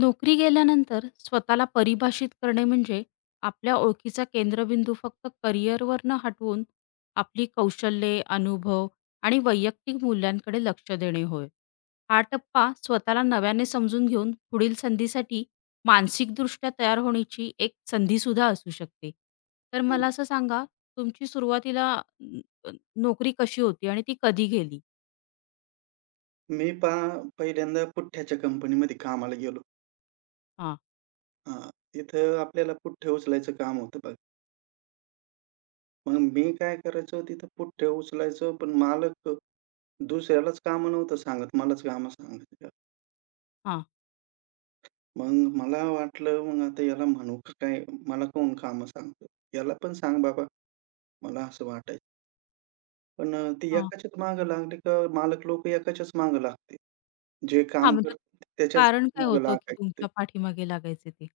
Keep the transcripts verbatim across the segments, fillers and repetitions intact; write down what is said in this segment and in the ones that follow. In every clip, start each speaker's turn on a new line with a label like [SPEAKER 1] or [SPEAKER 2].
[SPEAKER 1] नोकरी गेल्यानंतर स्वतःला परिभाषित करणे म्हणजे आपल्या ओळखीचा केंद्रबिंदू फक्त करिअरवर न हटवून आपली कौशल्ये, अनुभव आणि वैयक्तिक मूल्यांकडे लक्ष देणे होय. हा टप्पा स्वतःला नव्याने समजून घेऊन पुढील संधीसाठी मानसिकदृष्ट्या तयार होण्याची एक संधीसुद्धा असू शकते. तर
[SPEAKER 2] हं.
[SPEAKER 1] मला असं सांगा, तुमची सुरुवातीला न नोकरी कशी होती आणि ती कधी गेली?
[SPEAKER 2] मी पहा पहिल्यांदा पुठ्ठ्याच्या कंपनीमध्ये कामाला गेलो.
[SPEAKER 1] हां,
[SPEAKER 2] हां. तिथं आपल्याला पुठ्ठे उचलायचं काम होतं बघा. मग मी काय करायचो तिथं पुठ्ठे उचलायचो, पण मालक दुसऱ्यालाच कामं नव्हतं सांगत, मलाच कामं सांगायचं.
[SPEAKER 1] हां,
[SPEAKER 2] मग मला वाटलं मग आता याला म्हणू का काय? मला कोण कामं सांगतं? याला पण सांग बाबा, मला असं वाटायचं. पण अ, ते
[SPEAKER 1] हां.
[SPEAKER 2] एकाच्याच मागे लागले का मालक लोकं एकाच्याच मागे लागते. जे
[SPEAKER 1] हां,
[SPEAKER 2] काम
[SPEAKER 1] म्हणजे
[SPEAKER 2] करतात त्याच्याच
[SPEAKER 1] कारण काय
[SPEAKER 2] मागे
[SPEAKER 1] होतं की
[SPEAKER 2] लागायचे
[SPEAKER 1] तुमच्या पाठीमागे लागायचे ते?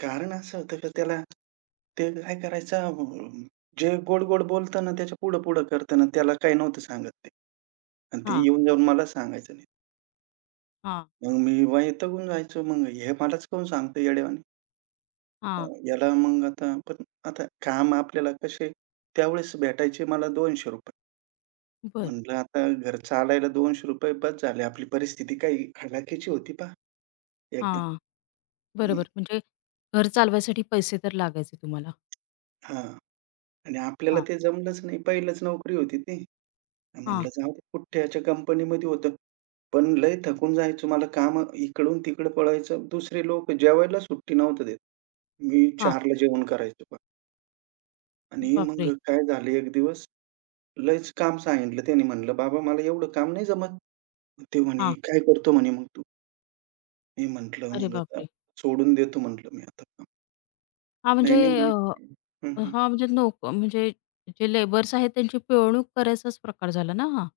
[SPEAKER 2] कारण असं होतं का त्याला ते काय करायचा अं, जे गोड-गोड बोलतं ना, त्याच्या पुढं-पुढं करतं ना, त्याला काही नव्हतं सांगत ते. आणि ते
[SPEAKER 1] हां,
[SPEAKER 2] येऊन जाऊन मला सांगायचं नाही.
[SPEAKER 1] हां,
[SPEAKER 2] मग मी वैतागून जायचो. मग हे मलाच काहून सांगतो येड्यावानी. अ,
[SPEAKER 1] हां.
[SPEAKER 2] याला मग आता पण आता काम आपल्याला कसे त्यावेळेस भेटायचे मला ₹दोनशे रुपये.
[SPEAKER 1] बरं.
[SPEAKER 2] म्हटलं आता घर चालायला ₹दोनशे रुपये बस झाले. आपली परिस्थिती काही हलाखीची होती पहा एकदम.
[SPEAKER 1] हां.
[SPEAKER 2] हं,
[SPEAKER 1] बरोबर. म्हणजे घर चालवायसाठी पैसे तर लागायचे तुम्हाला.
[SPEAKER 2] हां. आणि आपल्याला
[SPEAKER 1] हां,
[SPEAKER 2] ते जमलंच नाही. पहिलंच नोकरी होती ती.
[SPEAKER 1] हां,
[SPEAKER 2] म्हणलं जाऊ दे कुठ्याच्या कंपनीमध्ये होतं. पण लय थकून जायचो. मला कामं इकडून-तिकडं पळायचं. दुसरे लोक जेवायला सुट्टी नव्हतं देत. मी
[SPEAKER 1] हां.
[SPEAKER 2] चार ला जेवण करायचो बघा. आणि मग
[SPEAKER 1] बापरे!
[SPEAKER 2] काय झालं एक दिवस लयच काम सांगितलं त्याने म्हणलं, "बाबा मला एवढं काम नाही जमत." ते म्हणे,
[SPEAKER 1] हां.
[SPEAKER 2] "काय करतो?" म्हणे, "मग तू?" मी म्हटलं,
[SPEAKER 1] अरे
[SPEAKER 2] "मग आता
[SPEAKER 1] बापरे!
[SPEAKER 2] सोडून देतो" म्हटलं मी आता काम.
[SPEAKER 1] हां,
[SPEAKER 2] "नाही,
[SPEAKER 1] म्हणजे
[SPEAKER 2] नाही"
[SPEAKER 1] अ,
[SPEAKER 2] म्हणे. हं, हं.
[SPEAKER 1] हां, म्हणजे नोक म्हणजे जे लेबर्स आहेत त्यांची पिळवणूक करायचाच प्रकार झाला ना हा?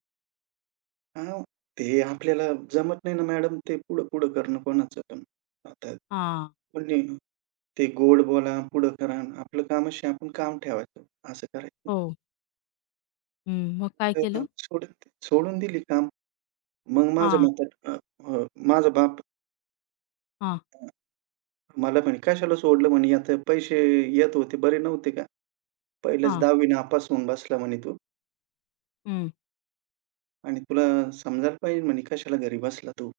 [SPEAKER 2] "हां, ते आपल्याला जमत नाही ना मॅडम ते पुढं-पुढं करणं कोणाचं पण." आता
[SPEAKER 1] हां.
[SPEAKER 2] म्हणे ते गोड बोला, पुढं करा. आपलं कामाशी आपण काम ठेवायचं, असं करायचं.
[SPEAKER 1] हो. हं. मग काय
[SPEAKER 2] तर
[SPEAKER 1] केलं?
[SPEAKER 2] सोडून सोडून दिली काम. मग माझ्या
[SPEAKER 1] हां,
[SPEAKER 2] म्हणतात अ, अ, माझा बाप
[SPEAKER 1] हां,
[SPEAKER 2] अ, मला म्हणे, "कशाला सोडलं?" म्हणे, "आता पैसे येत होते, बरे नव्हते का? पहिल्याच
[SPEAKER 1] हां.
[SPEAKER 2] दहावी नापास होऊन बसला" म्हणे, "तू
[SPEAKER 1] हं.
[SPEAKER 2] आणि तुला समजायला पाहिजे" म्हणे, "कशाला घरी बसला तू?"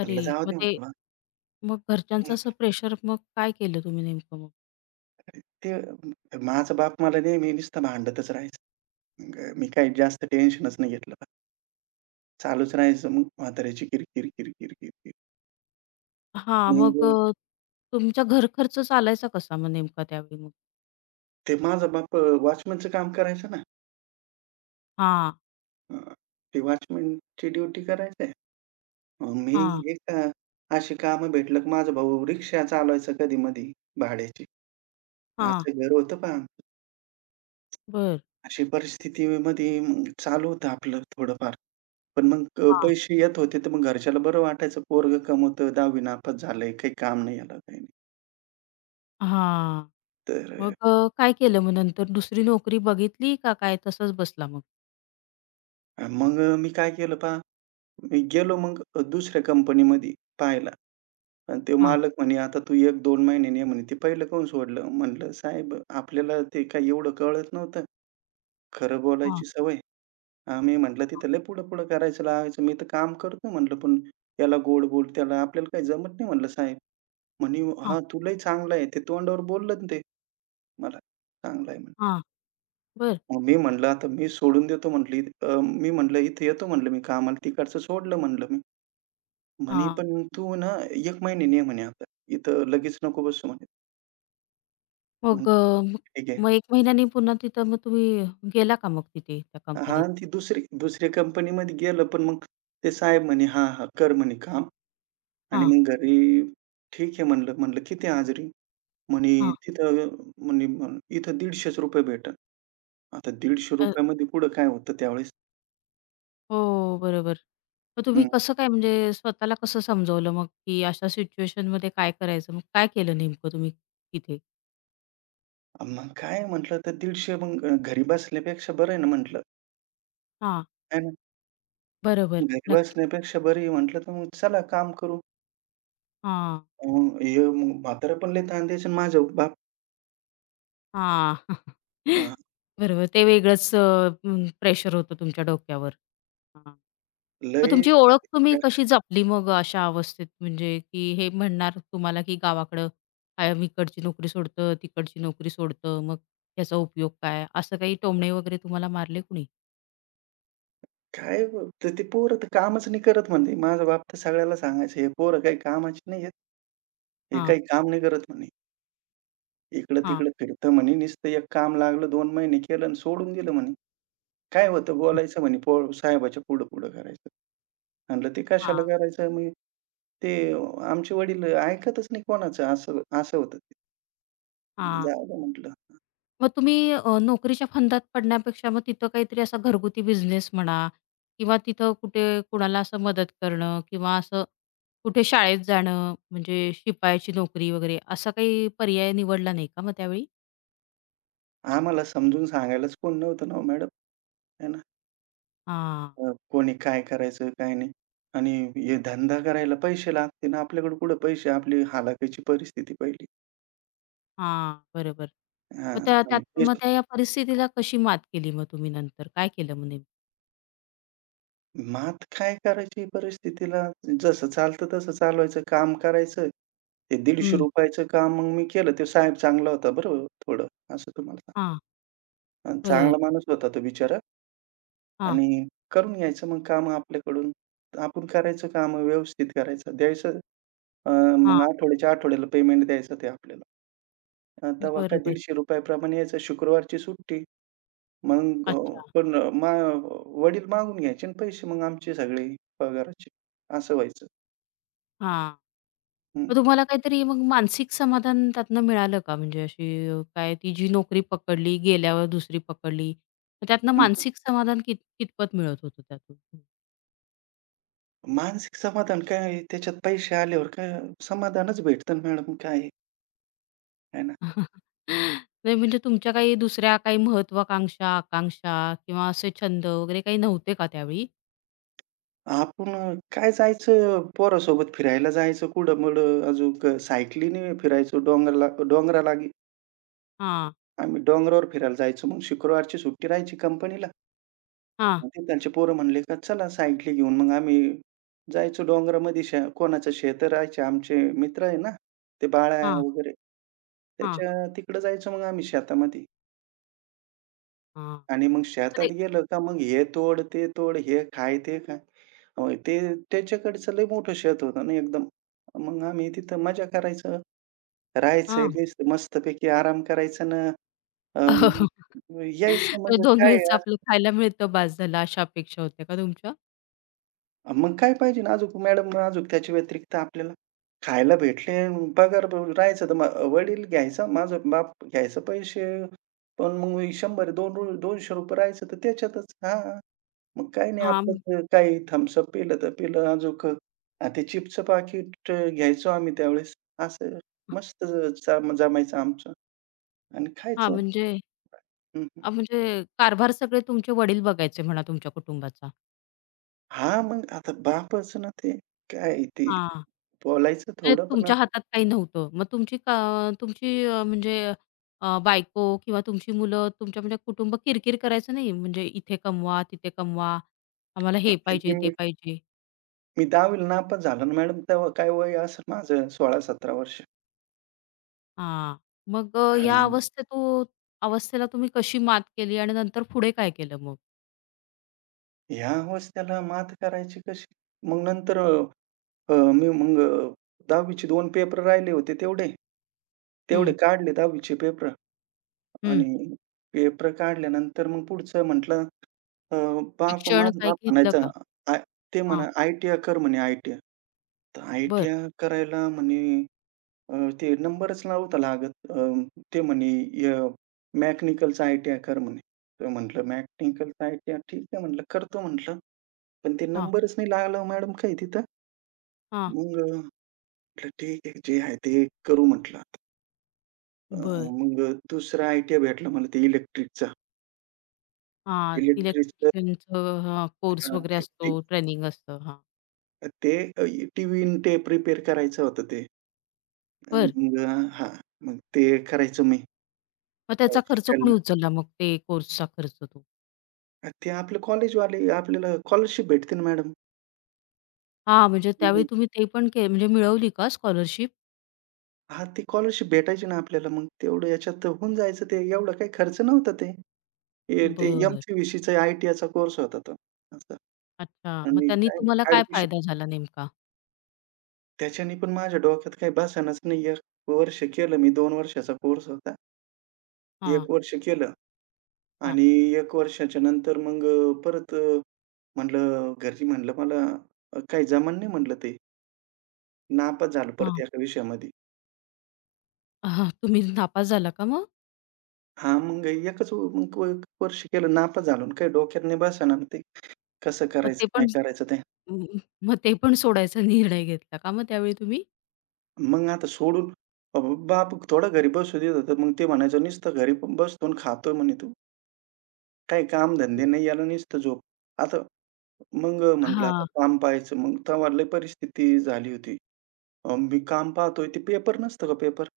[SPEAKER 1] अरे!
[SPEAKER 2] म्हटलं, "जाऊ
[SPEAKER 1] मग
[SPEAKER 2] दे"
[SPEAKER 1] ते
[SPEAKER 2] म्हटलं बा.
[SPEAKER 1] मग घरच्यांचं
[SPEAKER 2] मग
[SPEAKER 1] असं प्रेशर मग काय केलं तुम्ही नेमकं मग?
[SPEAKER 2] ते अ, माझा बाप मला नेहमी नुसतं भांडतच राहायचं. मग अ, मी काही जास्त टेन्शनच नाही घेतलं बा. चालूच राहायचं मग म्हाताऱ्याची किरकिर, किरकिर, किरकिर.
[SPEAKER 1] हां. मग
[SPEAKER 2] मग
[SPEAKER 1] अ, तुमचा घरखर्च चालायचा कसा मग नेमका त्यावेळी मग?
[SPEAKER 2] ते माझा बाप अ, वॉचमनचं काम करायचा ना.
[SPEAKER 1] हां,
[SPEAKER 2] अ, ते वॉचमनची ड्युटी करायचे. मी
[SPEAKER 1] हां.
[SPEAKER 2] एक अ, अशी कामं भेटलं की माझा भाऊ रिक्षा चालवायचा कधी-मधी भाड्याची.
[SPEAKER 1] हां,
[SPEAKER 2] असं घर होतं पहा आमचं.
[SPEAKER 1] बरं.
[SPEAKER 2] अशी परिस्थितीमध्ये मग चालू होतं आपलं थोडंफार. पण मग अ,
[SPEAKER 1] हां.
[SPEAKER 2] पैसे येत होते, तर मग घरच्याला बरं वाटायचं पोरगं कमवतं, 10वी नापास झालंय, काही काम नाही याला काही नाही.
[SPEAKER 1] हां. मग
[SPEAKER 2] तर
[SPEAKER 1] अ, काय केलं मग नंतर दुसरी नोकरी बघितली का काय तसंच बसला मग?
[SPEAKER 2] अ, मग अ, मी काय केलं पहा मी गेलो मग अ, दुसऱ्या कंपनीमध्ये पाहायला आणि ते
[SPEAKER 1] हां,
[SPEAKER 2] मालक म्हणे, "आता तू एक दोन महिन्याने ये" म्हणे. "ते पहिलं काहून सोडलं?" म्हटलं, "साहेब आपल्याला ते काही एवढं कळत नव्हतं. खरं
[SPEAKER 1] हां,
[SPEAKER 2] बोलायची सवय." आम्ही म्हटलं, "तिथं लय पुढं-पुढं करायचं लागायचं. मी तर काम करतो" म्हटलं, "पण याला गोड बोल, त्याला आपल्याला काही जमत नाही" म्हटलं, "साहेब." म्हणे,
[SPEAKER 1] हां,
[SPEAKER 2] "हां, तू लय चांगला आहे." ते तोंडावर बोललं ना ते मला, "चांगला आहे" म्हणे.
[SPEAKER 1] हां, बरं.
[SPEAKER 2] मग मी म्हटलं, "आता मी सोडून देतो" म्हटलं. अ, मी म्हटलं, "इथे येतो" म्हटलं, "मी कामाला." तिकडचं सोडलं म्हटलं मी. म्हणे,
[SPEAKER 1] हां.
[SPEAKER 2] "पण तू ना एक महिन्याने ये," म्हणे, "आता. इथं लगेच नको बसू," म्हणे. म्हणलं,
[SPEAKER 1] मग अ, मग
[SPEAKER 2] "ठीक आहे."
[SPEAKER 1] मग एका महिन्याने पुन्हा तिथं मग तुम्ही गेला का मग तिथे त्या
[SPEAKER 2] हां,
[SPEAKER 1] कंपनीत?
[SPEAKER 2] आणि ती दुसरी दुसऱ्या कंपनीमध्ये गेलं, पण मग ते साहेब म्हणे, "हां, हां, कर," म्हणे, "काम." आणि
[SPEAKER 1] हां,
[SPEAKER 2] मग घरी ठीक आहे म्हणलं. म्हणलं, "किती हाजरी?" म्हणे,
[SPEAKER 1] हां.
[SPEAKER 2] "तिथं म्हणे म्हण- इथं ₹दीडशे रुपये भेटेल." आता
[SPEAKER 1] अ,
[SPEAKER 2] ₹दीडशे रुपये मध्ये कुठं काय होतं त्यावेळेस?
[SPEAKER 1] हो, बरोबर. मग तुम्ही
[SPEAKER 2] हं.
[SPEAKER 1] कसं काय म्हणजे स्वतःला कसं समजवलं मग, की अशा सिच्युएशनमध्ये काय करायचं? मग काय केलं नेमकं तुम्ही तिथे?
[SPEAKER 2] मग काय म्हटलं, तर दीडशे मग घरी बसण्यापेक्षा बरं आहे ना म्हटलं,
[SPEAKER 1] हां,
[SPEAKER 2] आहे ना?
[SPEAKER 1] बरोबर.
[SPEAKER 2] घरी
[SPEAKER 1] नक्कीच.
[SPEAKER 2] बसण्यापेक्षा बरी म्हटलं, तर मग चला काम करू.
[SPEAKER 1] हां.
[SPEAKER 2] मग हे मग म्हातारं पण लय ताण द्यायचं आणि माझा बाप
[SPEAKER 1] हां.
[SPEAKER 2] हां,
[SPEAKER 1] बरोबर. ते वेगळंच प्रेशर होतं तुमच्या डोक्यावर. हां. मग
[SPEAKER 2] लय
[SPEAKER 1] तुमची ओळख तुम्ही कशी जपली मग अशा अवस्थेत? म्हणजे की हे म्हणणार तुम्हाला की गावाकडं काय मी इकडची नोकरी सोडतं, तिकडची नोकरी सोडतं, मग याचा उपयोग काय? असं काही टोमणे वगैरे तुम्हाला मारले कुणी?
[SPEAKER 2] काय तर ते पोरं तर कामच नाही करत म्हणे. माझा बाप तर सगळ्याला सांगायचं, "हे पोरं काही कामाची नाही आहेत. हे
[SPEAKER 1] हां,
[SPEAKER 2] काही काम नाही करत" म्हणे.
[SPEAKER 1] हां,
[SPEAKER 2] "इकडं-तिकडं फिरतं" म्हणे. "नुसतं एक काम लागलं दोन महिने केलं आणि सोडून दिलं" म्हणे. "काय होतं बोलायचं" म्हणे "पो साहेबाच्या पुढं-पुढं करायचं." म्हणलं, "ते
[SPEAKER 1] हां,
[SPEAKER 2] कशाला करायचं?" मग ते आमचे वडील ऐकतच नाही कोणाचं असं असं होतं ते.
[SPEAKER 1] हां.
[SPEAKER 2] जाऊ दे म्हटलं.
[SPEAKER 1] मग तुम्ही अ, नोकरीच्या फंदात पडण्यापेक्षा मग तिथं काहीतरी असा घरगुती बिझनेस म्हणा किंवा तिथं कुठे कुणाला असं मदत करणं किंवा असं कुठे शाळेत जाणं म्हणजे शिपायाची नोकरी वगैरे असा काही पर्याय निवडला नाही का मग त्यावेळी?
[SPEAKER 2] आम्हाला समजून सांगायलाच कोण नव्हतं ना हो मॅडम, है ना?
[SPEAKER 1] हां,
[SPEAKER 2] अ, कोणी काय करायचं, काय नाही. आणि हे धंदा करायला पैसे लागतील ना, आपल्याकडे कुठे पैसे? आपली हलाखीची परिस्थिती पहिली.
[SPEAKER 1] हां. बरोबर. मग
[SPEAKER 2] हां.
[SPEAKER 1] त्या त्यात
[SPEAKER 2] आणि तेच
[SPEAKER 1] मग त्या या परिस्थितीला कशी मात केली मग तुम्ही नंतर? काय केलं मग नेमकं?
[SPEAKER 2] मात काय करायची परिस्थितीला जसं चालतं तसं चालवायचं, काम करायचं. ते
[SPEAKER 1] हं.
[SPEAKER 2] ₹दीडशे रुपये चं काम मग मी केलं. ते साहेब चांगला होता बरं थोडं, असं तुम्हाला सांगतो.
[SPEAKER 1] हां.
[SPEAKER 2] आणि
[SPEAKER 1] बरं.
[SPEAKER 2] चांगला माणूस होता तो बिचारा
[SPEAKER 1] हां,
[SPEAKER 2] आणि करून घ्यायचं मग कामं आपल्याकडून. आपण करायचं कामं व्यवस्थित करायचं. द्यायचं अ, मग
[SPEAKER 1] हां.
[SPEAKER 2] आठवड्याच्या आठवड्याला पेमेंट द्यायचं ते आपल्याला. अ, तेव्हा काय
[SPEAKER 1] बरोबर.
[SPEAKER 2] ₹दीडशे रुपये प्रमाणे यायचं. शुक्रवारची सुट्टी. मग अ,
[SPEAKER 1] अच्छा.
[SPEAKER 2] पण मा वडील मागून घ्यायचे आणि पैसे मग आमचे सगळे पगाराचे. असं व्हायचं.
[SPEAKER 1] हां.
[SPEAKER 2] हं,
[SPEAKER 1] मग तुम्हाला काहीतरी मग मानसिक समाधान त्यातनं मिळालं का? म्हणजे अशी अ, काय ती जी नोकरी पकडली, गेल्यावर दुसरी पकडली. मग त्यातनं
[SPEAKER 2] हं, हं.
[SPEAKER 1] मानसिक समाधान कित कितपत मिळत होतं त्यातून?
[SPEAKER 2] मानसिक समाधान काय आहे, त्याच्यात पैसे आल्यावर काय समाधानच भेटतं ना मॅडम काय आहे, आहे ना.
[SPEAKER 1] नाही म्हणजे तुमच्या काही दुसऱ्या काही महत्वाकांक्षा, आकांक्षा किंवा असे छंद वगैरे काही नव्हते का त्यावेळी?
[SPEAKER 2] आपण अ, काय जायचं पोरासोबत फिरायला जायचं कुठं-मुडं अजून सायकलीने फिरायचो डोंगरला डोंगराला गे-
[SPEAKER 1] हां,
[SPEAKER 2] आम्ही डोंगरावर फिरायला जायचो. मग शुक्रवारची सुट्टी राहायची कंपनीला.
[SPEAKER 1] हां,
[SPEAKER 2] मग तिकडचे पोरं म्हणले का चला साइडला घेऊन. मग आम्ही जायचो डोंगरामध्ये शे कोणाचं शेतं राहायचे आमचे मित्र आहे ना, ते बाळ्या
[SPEAKER 1] हां,
[SPEAKER 2] वगैरे.
[SPEAKER 1] हां,
[SPEAKER 2] त्याच्या तिकडं जायचो मग आम्ही शेतामध्ये
[SPEAKER 1] हां.
[SPEAKER 2] आणि मग
[SPEAKER 1] मग
[SPEAKER 2] शेतात
[SPEAKER 1] ते
[SPEAKER 2] गेलं का मग हे तोड, ते तोड, हे खाय, ते खा. अ, ते त्याच्याकडचं लय मोठं शेत होतं ना एकदम. मग आम्ही तिथं मजा करायचं,
[SPEAKER 1] हां.
[SPEAKER 2] राहायचं, बेस मस्तपैकी आराम करायचं ना अं,
[SPEAKER 1] 2
[SPEAKER 2] यायचं मग काय
[SPEAKER 1] आपलं खायला मिळतं बास झालं, अशा अपेक्षा होत्या का तुमच्या?
[SPEAKER 2] मग काय पाहिजे ना अजूक मॅडम अजूक त्याच्या व्यतिरिक्त आपल्याला? खायला भेटले, पगार ब- राहायचं तर मग वडील घ्यायचा, माझा बाप घ्यायचा पैसे, पण मग शंभर दोन रु ₹दोनशे रुपये राहायचं तर त्याच्यातच. हां, मग काही नाही
[SPEAKER 1] हां,
[SPEAKER 2] आपलं ते काही थम्स पिलं तर पिलं अजूक अ, ते चिप्सचं पाकीट अ, घ्यायचो आम्ही त्यावेळेस. असं मस्त जम जमायचं आमचं आणि
[SPEAKER 1] हां,
[SPEAKER 2] खायचं.
[SPEAKER 1] म्हणजे
[SPEAKER 2] हं, हं.
[SPEAKER 1] अ, म्हणजे कारभार सगळे तुमचे वडील बघायचे म्हणा तुमच्या कुटुंबाचा.
[SPEAKER 2] हां, मग आता बापच ना ते काय ते
[SPEAKER 1] हां,
[SPEAKER 2] बोलायचं
[SPEAKER 1] म्हणजे
[SPEAKER 2] थोडं पण
[SPEAKER 1] तुमच्या हातात काही नव्हतं. मग तुमची का तुमची अ, म्हणजे अ, बायको किंवा तुमची मुलं तुमच्या म्हणजे कुटुंब किरकिर करायचं नाही. म्हणजे इथे कमवा, तिथे कमवा, आम्हाला हे पाहिजे, ते
[SPEAKER 2] आता
[SPEAKER 1] पाहिजे.
[SPEAKER 2] मी दहावी ला नापास झालो ना मॅडम. तेव्हा काय वय असेल माझं सोळा सतरा वर्ष.
[SPEAKER 1] हां, मग अ, या
[SPEAKER 2] हां.
[SPEAKER 1] अवस्थेतू अवस्थेला तुम्ही कशी मात केली आणि नंतर पुढे काय केलं मग?
[SPEAKER 2] ह्या अवस्थेला मात करायची कशी? मग नंतर अ, अ, मी मग अ, दहावी चे दोन पेपर राहिले होते तेवढे. तेवढे
[SPEAKER 1] हं.
[SPEAKER 2] काढले दहावी पेपर
[SPEAKER 1] हं.
[SPEAKER 2] आणि पेपर काढल्यानंतर मग पुढचं म्हटलं अ, बाप
[SPEAKER 1] शिक्षण
[SPEAKER 2] माझा
[SPEAKER 1] काय
[SPEAKER 2] बाप
[SPEAKER 1] घेतलं
[SPEAKER 2] म्हणायचा,
[SPEAKER 1] का?
[SPEAKER 2] आ ते
[SPEAKER 1] हां,
[SPEAKER 2] म्हणा आय-टी-आय कर म्हणे आय-टी-आय. तर
[SPEAKER 1] बरं.
[SPEAKER 2] आय-टी-आय करायला म्हणे अ, ते नंबरच नव्हता लागत. अ, ते म्हणे, "य मेकॅनिकलचं आय-टी-आय कर" म्हणे. तर म्हटलं, "मेकॅनिकलचं आय-टी-आय ठीक आहे," म्हटलं, "करतो" म्हटलं. पण ते
[SPEAKER 1] हां,
[SPEAKER 2] नंबरच नाही लागला हो मॅडम काही तिथं.
[SPEAKER 1] हां.
[SPEAKER 2] मग अ, म्हटलं, "ठीक आहे, जे आहे ते करू" म्हटलं आता. अ,
[SPEAKER 1] बरं.
[SPEAKER 2] मग दुसरा आय-टी-आय भेटला मला ते इलेक्ट्रिकचा.
[SPEAKER 1] हां,
[SPEAKER 2] इलेक्ट्रिकचं
[SPEAKER 1] इलेक्ट्रिशियनचं हां, कोर्स
[SPEAKER 2] हां,
[SPEAKER 1] वगैरे
[SPEAKER 2] ते
[SPEAKER 1] असतो,
[SPEAKER 2] ते
[SPEAKER 1] ट्रेनिंग असतं. हां,
[SPEAKER 2] ते टीव्ही टेप रिपेअर करायचं होतं ते. अ,
[SPEAKER 1] बरं.
[SPEAKER 2] मग अ, मग ते करायचो मी.
[SPEAKER 1] मग
[SPEAKER 2] अ,
[SPEAKER 1] त्याचा खर्च कोणी
[SPEAKER 2] शिकायला.
[SPEAKER 1] उचलला मग ते कोर्सचा खर्च तो?
[SPEAKER 2] अ, ते आपलं कॉलेजवाले आपल्याला स्कॉलरशिप भेटते ना मॅडम.
[SPEAKER 1] हां, म्हणजे त्यावेळी
[SPEAKER 2] हं.
[SPEAKER 1] तुम्ही ते पण के म्हणजे मिळवली का स्कॉलरशिप?
[SPEAKER 2] हां, ती स्कॉलरशिप भेटायची ना आपल्याला मग तेवढं याच्यात होऊन जायचं ते एवढा काही खर्च नव्हता ते. हे ते
[SPEAKER 1] बरं.
[SPEAKER 2] एम-सी-व्ही-सीचा आय-टीआयचा कोर्स होता तो असा
[SPEAKER 1] अच्छा. मग
[SPEAKER 2] आणि
[SPEAKER 1] त्यांनी
[SPEAKER 2] काय
[SPEAKER 1] तुम्हाला काय
[SPEAKER 2] ॲडमिशन
[SPEAKER 1] फायदा झाला नेमका?
[SPEAKER 2] त्याच्याने पण माझ्या डोक्यात काही बसेनाच नाही. एक वर्ष केलं मी दोन वर्षाचा कोर्स होता.
[SPEAKER 1] हां,
[SPEAKER 2] एक वर्ष केलं
[SPEAKER 1] हां,
[SPEAKER 2] आणि एक वर्षाच्या नंतर मग अ, परत अ, म्हटलं घरी म्हटलं मला अ, काही जमन नाही म्हटलं ते. नापास झालो परत
[SPEAKER 1] हां.
[SPEAKER 2] एका विषयामध्ये.
[SPEAKER 1] हां, तुम्ही नापास झाला का मग?
[SPEAKER 2] हां, मग एकच मग वर्ष केलं नापास झालो आणि काही डोक्यात नाही बसेना ते. कसं
[SPEAKER 1] मग ते
[SPEAKER 2] करायचं, काय
[SPEAKER 1] पण
[SPEAKER 2] करायचं ते?
[SPEAKER 1] मग ते पण सोडायचा निर्णय घेतला का मग त्यावेळी तुम्ही?
[SPEAKER 2] मग आता सोडून अ, बाप थोडं घरी बसू देत होतं. मग ते म्हणायचं, "नुसतं घरी पण बसतो आणि खातोय" म्हणे "तू. काही कामधंदे नाही, याला नुसतं झोप." आता मग अ, म्हटलं आता
[SPEAKER 1] हां,
[SPEAKER 2] काम पाहायचं. मग तेव्हा लय परिस्थिती झाली होती. अ, मी काम पाहतोय ते पेपर नसतं का पेपर?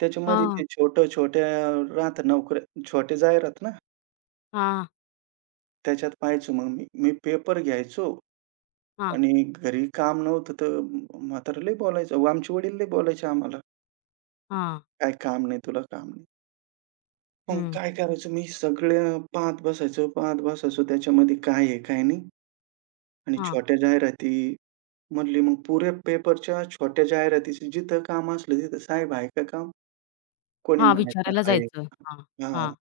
[SPEAKER 2] त्याच्यामध्ये
[SPEAKER 1] हां,
[SPEAKER 2] ते छोट्या-छोट्या राहतं नोकऱ्या, छोटे जाहिरात ना,
[SPEAKER 1] हां,
[SPEAKER 2] त्याच्यात पाहायचो मग मी. मी पेपर घ्यायचो
[SPEAKER 1] हां,
[SPEAKER 2] आणि घरी काम नव्हतं तर म्हातारं लय बोलायचं. आमचे वडील लय बोलायचे आम्हाला,
[SPEAKER 1] हां.
[SPEAKER 2] "काय काम नाही तुला, काम मग
[SPEAKER 1] हं.
[SPEAKER 2] काय करायचो मी सगळं पाहत बसायचो, पाहत बसायचो त्याच्यामध्ये काय आहे, काय नाही आणि
[SPEAKER 1] हां,
[SPEAKER 2] छोट्या जाहिराती मधली मग पुऱ्या पेपरच्या छोट्या जाहिरातीची जिथं काम असलं तिथं, "साहेब आहे का काम?" कोणी
[SPEAKER 1] हां,
[SPEAKER 2] म्हणायचं,
[SPEAKER 1] विचारायला
[SPEAKER 2] "आहे."
[SPEAKER 1] जायचं. हां, हां.
[SPEAKER 2] हां,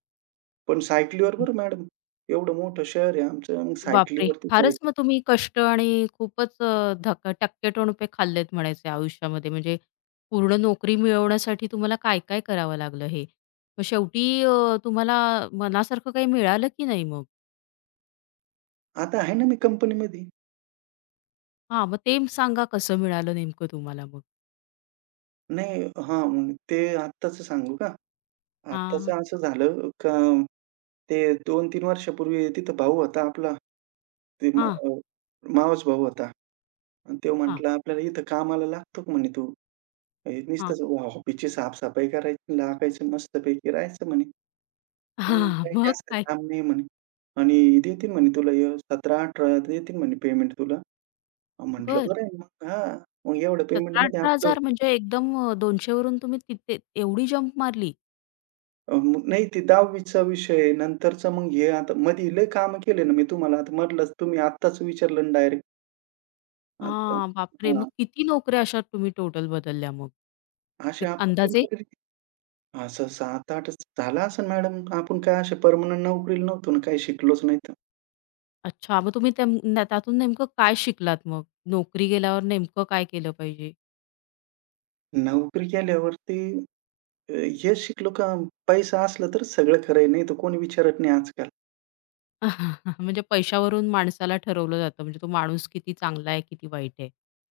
[SPEAKER 2] पण सायकलीवर बरं मॅडम, एवढं मोठं शहर आहे आमचं, मग
[SPEAKER 1] बापरे!
[SPEAKER 2] सायकलीवरती जाईल.
[SPEAKER 1] फारच मग तुम्ही कष्ट आणि खूपच अ, धक टक्के-टोन रुपये खाल्लेत म्हणायचे आयुष्यामध्ये. म्हणजे पूर्ण नोकरी मिळवण्यासाठी तुम्हाला काय-काय करावं लागलं हे. मग शेवटी अ, तुम्हाला मनासारखं काही मिळालं की नाही मग?
[SPEAKER 2] आता आहे ना मी कंपनीमध्ये.
[SPEAKER 1] हां, मग ते सांगा कसं मिळालं नेमकं तुम्हाला मग?
[SPEAKER 2] "नाही हां, मग ते आत्ताचं सांगू का?
[SPEAKER 1] हां,
[SPEAKER 2] आत्ताचं असं झालं का ते दोन तीन वर्षापूर्वी तिथं भाऊ होता आपला, ते मा
[SPEAKER 1] हां,
[SPEAKER 2] अ, मावस भाऊ होता. आणि तो
[SPEAKER 1] हां,
[SPEAKER 2] म्हटला, "आपल्याला इथं कामाला लागतो का?" म्हणे "तू. हे
[SPEAKER 1] हां.
[SPEAKER 2] नुसतंच ऑफिसची साफसफाई करायची, लागायचं मस्तपैकी राहायचं" म्हणे. "हां,
[SPEAKER 1] हां,
[SPEAKER 2] काही
[SPEAKER 1] मग
[SPEAKER 2] जास्त
[SPEAKER 1] काय?
[SPEAKER 2] काम नाही" म्हणे. "आणि देतील" म्हणे "तुला हे सतरा अठरा देतील" म्हणे पेमेंट तुला. म्हटलं,
[SPEAKER 1] बरं.
[SPEAKER 2] "बरं आहे मग." हां. मग एवढं पेमेंटमध्ये आपलं
[SPEAKER 1] सतरा हजार-अठरा हजार म्हणजे एकदम अ, दोनशे वरून तुम्ही तिथे एवढी जंप मारली?
[SPEAKER 2] अ, मग नाही ते दहावी विषय आहे. नंतरचा मग हे आता मध्ये लय कामं केले ना मी तुम्हाला. आता म्हटलंच तुम्ही आत्ताच विचारलं डायरेक्ट. आता
[SPEAKER 1] हां, बापरे!
[SPEAKER 2] हां.
[SPEAKER 1] मग किती नोकऱ्या अशा तुम्ही टोटल बदलल्या मग?
[SPEAKER 2] असे
[SPEAKER 1] एक अंदाजे?
[SPEAKER 2] आपण असं सात आठच झाला असेल मॅडम. आपण काय असे परमनंट नोकरीला नव्हतो ना, काही शिकलोच नाही तर.
[SPEAKER 1] अच्छा, मग तुम्ही त्या न त्यातून नेमकं काय शिकलात मग? नोकरी गेल्यावर नेमकं काय केलं पाहिजे?
[SPEAKER 2] नोकरी केल्यावरती अ, हेच शिकलो का पैसा असला तरच सगळं खरं आहे, नाही तर कोणी विचारत नाही आजकाल.
[SPEAKER 1] म्हणजे पैशावरून माणसाला ठरवलं जातं, म्हणजे तो माणूस किती चांगला आहे, किती वाईट आहे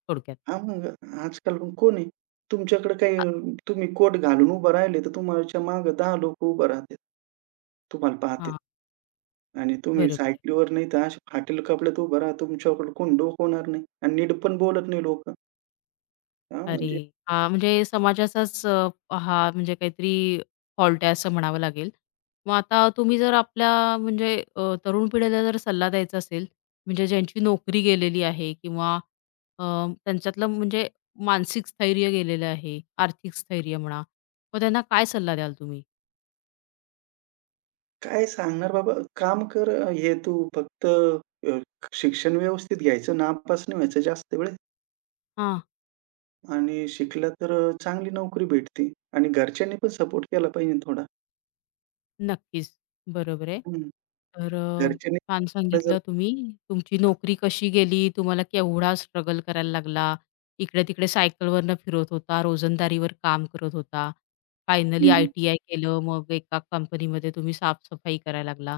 [SPEAKER 1] थोडक्यात.
[SPEAKER 2] हां, मग आजकाल कोण आहे? तुमच्याकडे काही
[SPEAKER 1] अ
[SPEAKER 2] तुम्ही कोट घालून उभं राहिले, तर तुमच्या मागे दहा लोकं उभं राहतात. तुम्हाला पाहतात
[SPEAKER 1] हां,
[SPEAKER 2] आणि तुम्ही
[SPEAKER 1] बरोबर आहे.
[SPEAKER 2] सायकलीवर नाही तर असे फाटेल कपड्यात उभं राहा, तुमच्याकडे कोण डोकवणार नाही आणि नीट पण बोलत नाही लोकं. हां,
[SPEAKER 1] अरे!
[SPEAKER 2] म्हणजे
[SPEAKER 1] हां, म्हणजे समाजाचाच अ, हा म्हणजे काहीतरी फॉल्ट आहे असं म्हणावं लागेल. मग आता तुम्ही जर आपल्या म्हणजे अ, तरुण पिढीला जर सल्ला द्यायचा असेल, म्हणजे ज्यांची नोकरी गेलेली आहे किंवा अ, त्यांच्यातलं म्हणजे मानसिक स्थैर्य गेलेलं आहे, आर्थिक स्थैर्य म्हणा, मग त्यांना काय सल्ला द्याल तुम्ही?
[SPEAKER 2] काय सांगणार बाबा, काम कर अ, हे तू फक्त अ, शिक्षण व्यवस्थित घ्यायचं, नापास नाही व्हायचं जास्त वेळेस
[SPEAKER 1] हां.
[SPEAKER 2] आणि शिकला तर अ, चांगली नोकरी भेटते आणि घरच्यांनी पण सपोर्ट केला पाहिजे थोडा.
[SPEAKER 1] नक्कीच. बरोबर आहे.
[SPEAKER 2] हं.
[SPEAKER 1] तर अ,
[SPEAKER 2] घरच्यांनी
[SPEAKER 1] छान
[SPEAKER 2] आपलं जर
[SPEAKER 1] सांगितलं तुम्ही. तुमची नोकरी कशी गेली, तुम्हाला केवढा स्ट्रगल करायला लागला, इकडे-तिकडे सायकलवरनं फिरत होता, रोजंदारीवर काम करत होता, फायनली
[SPEAKER 2] हं.
[SPEAKER 1] आय-टी-आय केलं, मग एका कंपनीमध्ये तुम्ही साफ करायला लागला.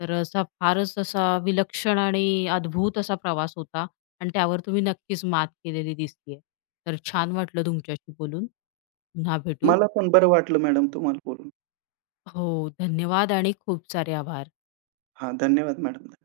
[SPEAKER 1] तर असा फारच असा विलक्षण आणि अद्भुत असा प्रवास होता आणि त्यावर तुम्ही नक्कीच मात केलेली दिसतीये. तर छान वाटलं तुमच्याशी बोलून. पुन्हा भेटू.
[SPEAKER 2] मला पण बरं वाटलं मॅडम तुम्हाला बोलून.
[SPEAKER 1] हो, धन्यवाद आणि खूप सारे आभार.
[SPEAKER 2] हां, धन्यवाद मॅडम.